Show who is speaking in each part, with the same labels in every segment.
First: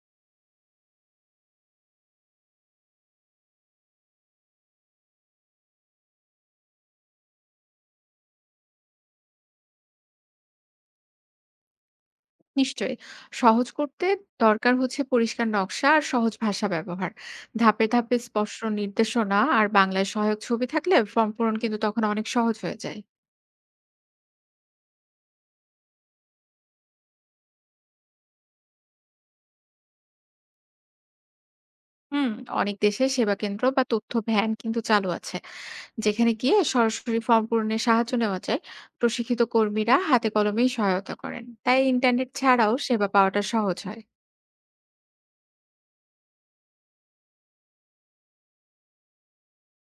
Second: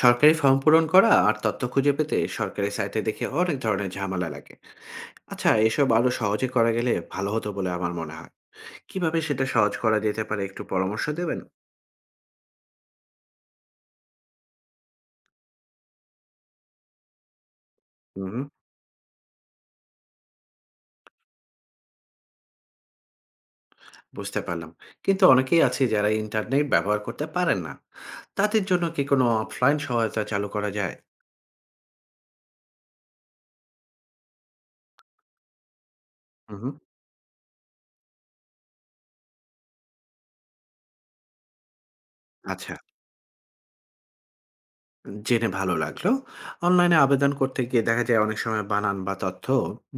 Speaker 1: সরকারি ফর্ম পূরণ করা আর তথ্য খুঁজে পেতে সরকারি সাইটে দেখে অনেক ধরনের ঝামেলা লাগে। আচ্ছা, এসব আরো সহজে করা গেলে ভালো হতো বলে আমার মনে হয়। কিভাবে সেটা সহজ করা যেতে পারে, একটু পরামর্শ দেবেন?
Speaker 2: নিশ্চয়ই। সহজ করতে দরকার হচ্ছে পরিষ্কার নকশা আর সহজ ভাষা ব্যবহার। ধাপে, ধাপে
Speaker 1: হুম।
Speaker 2: স্পষ্ট নির্দেশনা আর বাংলায় সহায়ক ছবি থাকলে ফর্ম পূরণ কিন্তু তখন অনেক সহজ হয়ে যায়।
Speaker 1: বুঝতে পারলাম। কিন্তু অনেকেই আছে যারা ইন্টারনেট ব্যবহার করতে পারেন না। তাদের জন্য কি কোনো অফলাইন সহায়তা চালু করা যায়?
Speaker 2: হুম, অনেক দেশে সেবা কেন্দ্র বা তথ্য ভ্যান কিন্তু চালু আছে। যেখানে গিয়ে
Speaker 1: হুম।
Speaker 2: সরাসরি ফর্ম পূরণে সাহায্য নেওয়া যায়। প্রশিক্ষিত কর্মীরা হাতে কলমেই সহায়তা করেন। তাই ইন্টারনেট ছাড়াও
Speaker 1: আচ্ছা,
Speaker 2: সেবা পাওয়াটা সহজ হয়।
Speaker 1: জেনে ভালো লাগলো। অনলাইনে আবেদন করতে গিয়ে দেখা যায় অনেক সময় বানান বা তথ্য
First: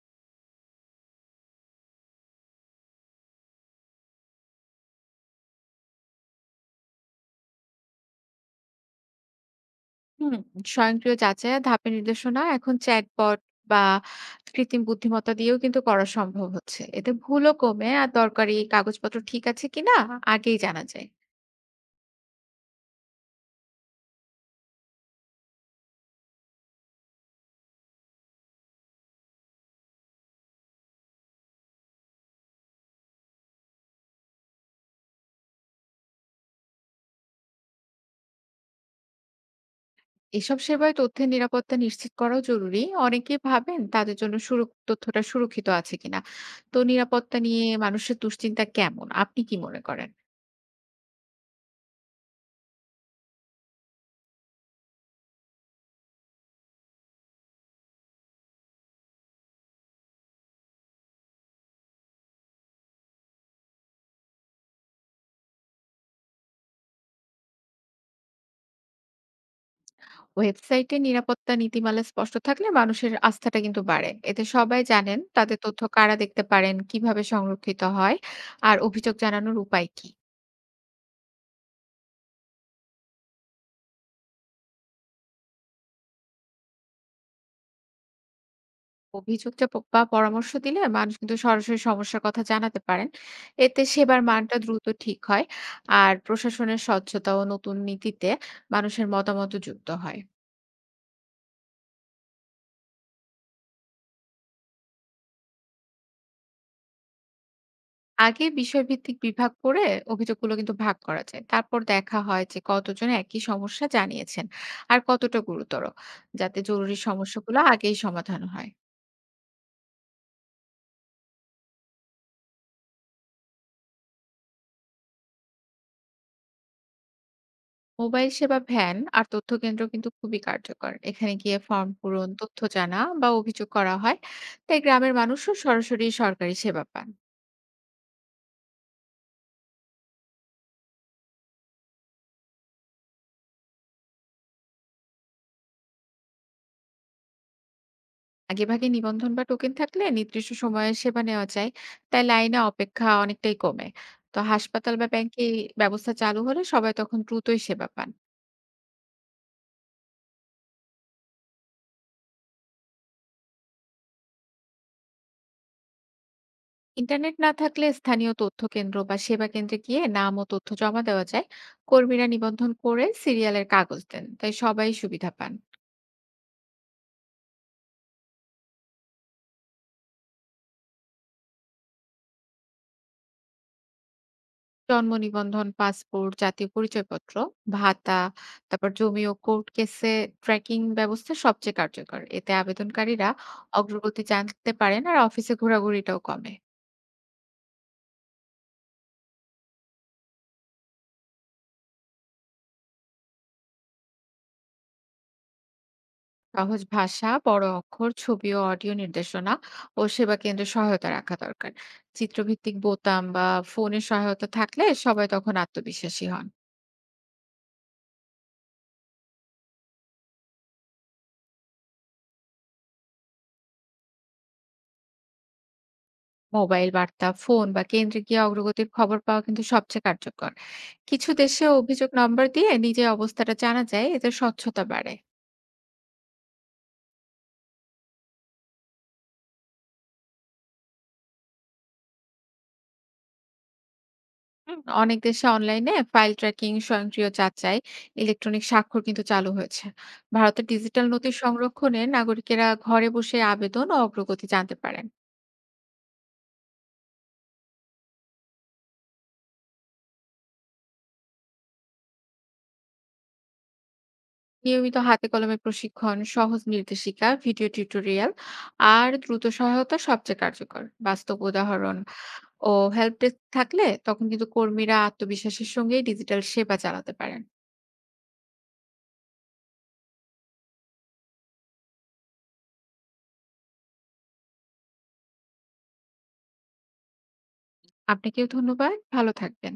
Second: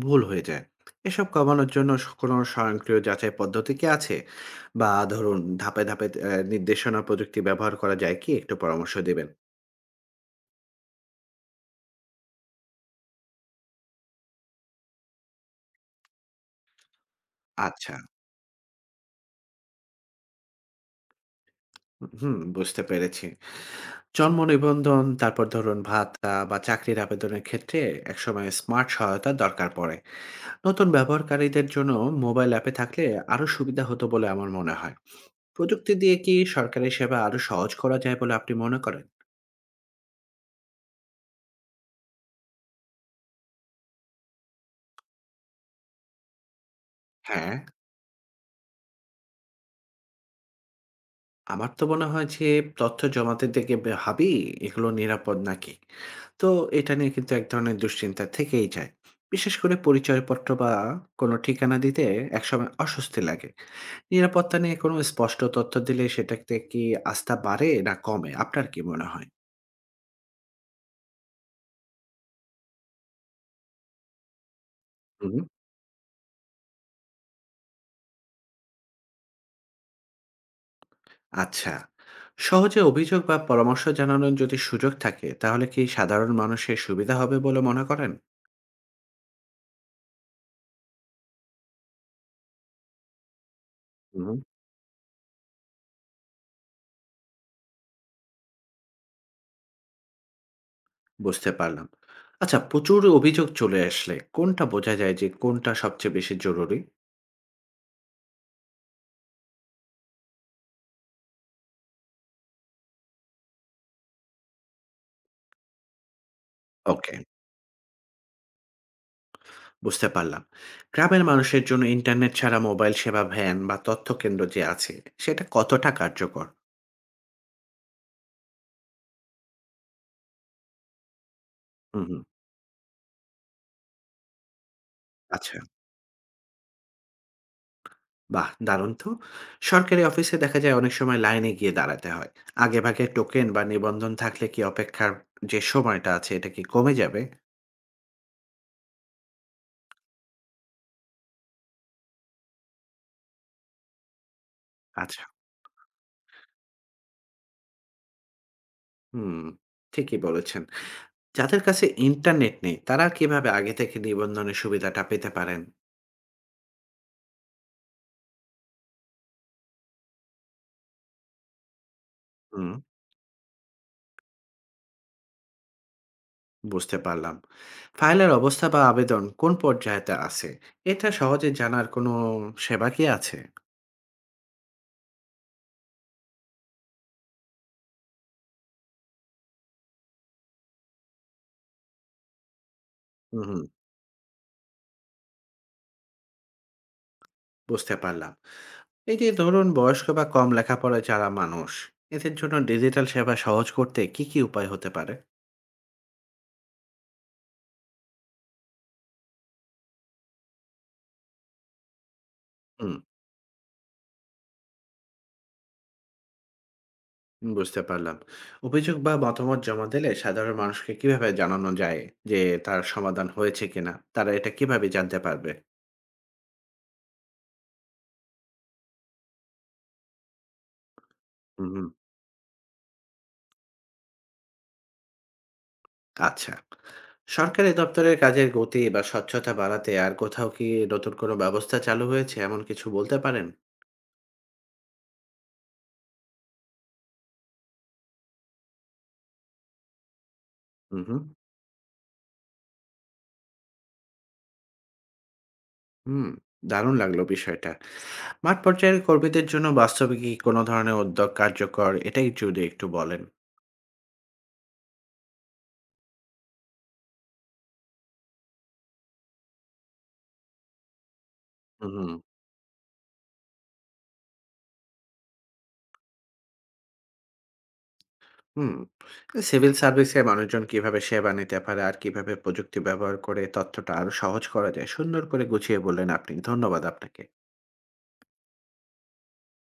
Speaker 1: ভুল হয়ে যায়। এসব কমানোর জন্য কোনো স্বয়ংক্রিয় যাচাই পদ্ধতি কি আছে? বা ধরুন ধাপে ধাপে নির্দেশনা প্রযুক্তি ব্যবহার করা যায় কি, একটু পরামর্শ দেবেন?
Speaker 2: হুম, স্বয়ংক্রিয় যাচাইয়ের ধাপে নির্দেশনা এখন চ্যাটবট বা কৃত্রিম বুদ্ধিমত্তা দিয়েও কিন্তু করা সম্ভব হচ্ছে। এতে ভুলও কমে
Speaker 1: আচ্ছা।
Speaker 2: আর দরকারি কাগজপত্র ঠিক আছে কিনা আগেই জানা যায়।
Speaker 1: হুম, বুঝতে পেরেছি। জন্ম নিবন্ধন, তারপর ধরুন ভাতা বা চাকরির আবেদনের ক্ষেত্রে একসময় স্মার্ট সহায়তা দরকার পড়ে। নতুন ব্যবহারকারীদের জন্য মোবাইল অ্যাপে থাকলে আরো সুবিধা হতো বলে আমার মনে হয়। প্রযুক্তি দিয়ে কি সরকারি সেবা আরো সহজ করা যায় বলে আপনি মনে করেন?
Speaker 2: এসব সেবায় তথ্যের নিরাপত্তা নিশ্চিত করাও জরুরি। অনেকেই ভাবেন তাদের জন্য সুরক তথ্যটা সুরক্ষিত আছে কিনা। তো নিরাপত্তা
Speaker 1: হ্যাঁ,
Speaker 2: নিয়ে মানুষের দুশ্চিন্তা কেমন, আপনি কি মনে করেন?
Speaker 1: আমার তো মনে হয় যে তথ্য জমাতে থেকে ভাবি এগুলো নিরাপদ নাকি। তো এটা নিয়ে কিন্তু এক ধরনের দুশ্চিন্তা থেকেই যায়। বিশেষ করে পরিচয়পত্র বা কোনো ঠিকানা দিতে একসময় অস্বস্তি লাগে। নিরাপত্তা নিয়ে কোনো স্পষ্ট তথ্য দিলে সেটাতে কি আস্থা বাড়ে না কমে, আপনার কি মনে হয়?
Speaker 2: ওয়েবসাইটে নিরাপত্তা নীতিমালা স্পষ্ট থাকলে মানুষের আস্থাটা কিন্তু বাড়ে। এতে সবাই জানেন
Speaker 1: হুম।
Speaker 2: তাদের তথ্য কারা দেখতে পারেন, কিভাবে সংরক্ষিত হয় আর অভিযোগ জানানোর উপায় কি।
Speaker 1: আচ্ছা, সহজে অভিযোগ বা পরামর্শ জানানোর যদি সুযোগ থাকে তাহলে কি সাধারণ মানুষের সুবিধা হবে বলে মনে করেন?
Speaker 2: অভিযোগটা বা পরামর্শ দিলে মানুষ কিন্তু সরাসরি সমস্যার কথা জানাতে পারেন। এতে সেবার মানটা দ্রুত ঠিক হয় আর প্রশাসনের স্বচ্ছতা ও নতুন নীতিতে মানুষের মতামত যুক্ত হয়।
Speaker 1: বুঝতে পারলাম। আচ্ছা, প্রচুর অভিযোগ চলে আসলে কোনটা বোঝা যায় যে কোনটা সবচেয়ে বেশি জরুরি?
Speaker 2: আগে বিষয়ভিত্তিক বিভাগ করে অভিযোগগুলো কিন্তু ভাগ করা যায়। তারপর দেখা হয় যে কতজন একই সমস্যা জানিয়েছেন আর কতটা গুরুতর, যাতে জরুরি
Speaker 1: ওকে,
Speaker 2: সমস্যাগুলো আগেই সমাধান হয়।
Speaker 1: বুঝতে পারলাম। গ্রামের মানুষের জন্য ইন্টারনেট ছাড়া মোবাইল সেবা ভ্যান বা তথ্য কেন্দ্র যে আছে, সেটা কতটা কার্যকর?
Speaker 2: মোবাইল সেবা ভ্যান আর তথ্য কেন্দ্র কিন্তু খুবই কার্যকর। এখানে গিয়ে ফর্ম
Speaker 1: হুম, হুম।
Speaker 2: পূরণ, তথ্য জানা বা অভিযোগ করা হয়। তাই গ্রামের মানুষও
Speaker 1: আচ্ছা,
Speaker 2: সরাসরি সরকারি সেবা পান।
Speaker 1: বাহ! দারুণ তো। সরকারি অফিসে দেখা যায় অনেক সময় লাইনে গিয়ে দাঁড়াতে হয়। আগেভাগে টোকেন বা নিবন্ধন থাকলে কি অপেক্ষার যে সময়টা আছে এটা কি কমে যাবে?
Speaker 2: আগেভাগে নিবন্ধন বা টোকেন থাকলে নির্দিষ্ট সময়ে সেবা নেওয়া যায়। তাই লাইনে অপেক্ষা অনেকটাই কমে। তো হাসপাতাল বা
Speaker 1: আচ্ছা,
Speaker 2: ব্যাংকে এই ব্যবস্থা চালু হলে সবাই তখন দ্রুতই সেবা পান।
Speaker 1: হুম, ঠিকই বলেছেন। যাদের কাছে ইন্টারনেট নেই তারা কিভাবে আগে থেকে নিবন্ধনের সুবিধাটা পেতে পারেন?
Speaker 2: ইন্টারনেট না থাকলে স্থানীয় তথ্য কেন্দ্র বা সেবা কেন্দ্রে গিয়ে নাম ও তথ্য জমা দেওয়া যায়। কর্মীরা নিবন্ধন
Speaker 1: হুম,
Speaker 2: করে সিরিয়ালের কাগজ দেন, তাই সবাই সুবিধা পান।
Speaker 1: বুঝতে পারলাম। ফাইলের অবস্থা বা আবেদন কোন পর্যায়েতে আছে? এটা সহজে জানার কোনো সেবা কি আছে?
Speaker 2: জন্ম নিবন্ধন, পাসপোর্ট, জাতীয় পরিচয়পত্র, ভাতা, তারপর জমি ও কোর্ট কেসে ট্র্যাকিং ব্যবস্থা সবচেয়ে কার্যকর। এতে আবেদনকারীরা
Speaker 1: হুম, হুম,
Speaker 2: অগ্রগতি জানতে পারেন আর অফিসে ঘোরাঘুরিটাও কমে।
Speaker 1: বুঝতে পারলাম। এই যে ধরুন বয়স্ক বা কম লেখাপড়া যারা মানুষ, এদের জন্য ডিজিটাল সেবা সহজ করতে কি, কি উপায় হতে পারে?
Speaker 2: সহজ ভাষা, বড় অক্ষর, ছবি ও অডিও নির্দেশনা ও সেবা কেন্দ্রে সহায়তা রাখা দরকার। চিত্রভিত্তিক
Speaker 1: হুম,
Speaker 2: বোতাম বা ফোনের সহায়তা থাকলে সবাই তখন আত্মবিশ্বাসী হন।
Speaker 1: বুঝতে পারলাম। অভিযোগ বা মতামত জমা দিলে সাধারণ মানুষকে কিভাবে জানানো যায় যে তার সমাধান হয়েছে কিনা? তারা এটা কিভাবে জানতে পারবে?
Speaker 2: মোবাইল বার্তা, ফোন বা কেন্দ্রে গিয়ে অগ্রগতির খবর পাওয়া কিন্তু সবচেয়ে কার্যকর। কিছু দেশে
Speaker 1: হুম,
Speaker 2: অভিযোগ নম্বর দিয়ে নিজের অবস্থাটা জানা যায়, এতে স্বচ্ছতা বাড়ে।
Speaker 1: আচ্ছা। সরকারি দপ্তরের কাজের গতি বা স্বচ্ছতা বাড়াতে আর কোথাও কি নতুন কোনো ব্যবস্থা চালু হয়েছে, এমন কিছু বলতে পারেন?
Speaker 2: হুম, অনেক দেশে অনলাইনে ফাইল ট্র্যাকিং, স্বয়ংক্রিয় যাচাই, ইলেকট্রনিক স্বাক্ষর কিন্তু চালু হয়েছে। ভারতের
Speaker 1: হু,
Speaker 2: ডিজিটাল
Speaker 1: হু।
Speaker 2: নথি সংরক্ষণে নাগরিকেরা ঘরে বসে আবেদন ও অগ্রগতি জানতে পারেন।
Speaker 1: হুম, দারুণ লাগলো বিষয়টা। মাঠ পর্যায়ের কর্মীদের জন্য বাস্তবে কি কোনো ধরনের উদ্যোগ কার্যকর, এটাই যদি একটু বলেন?
Speaker 2: নিয়মিত হাতে কলমে প্রশিক্ষণ, সহজ নির্দেশিকা, ভিডিও টিউটোরিয়াল আর দ্রুত সহায়তা সবচেয়ে কার্যকর। বাস্তব
Speaker 1: হু,
Speaker 2: উদাহরণ
Speaker 1: হু,
Speaker 2: ও হেল্প ডেস্ক থাকলে তখন কিন্তু কর্মীরা আত্মবিশ্বাসের সঙ্গে ডিজিটাল সেবা চালাতে পারেন।
Speaker 1: হুম। সিভিল সার্ভিসে মানুষজন কিভাবে সেবা নিতে পারে আর কিভাবে প্রযুক্তি ব্যবহার করে তথ্যটা আরো সহজ করা যায় সুন্দর করে গুছিয়ে বললেন আপনি। ধন্যবাদ আপনাকে।
Speaker 2: আপনাকেও ধন্যবাদ, ভালো থাকবেন।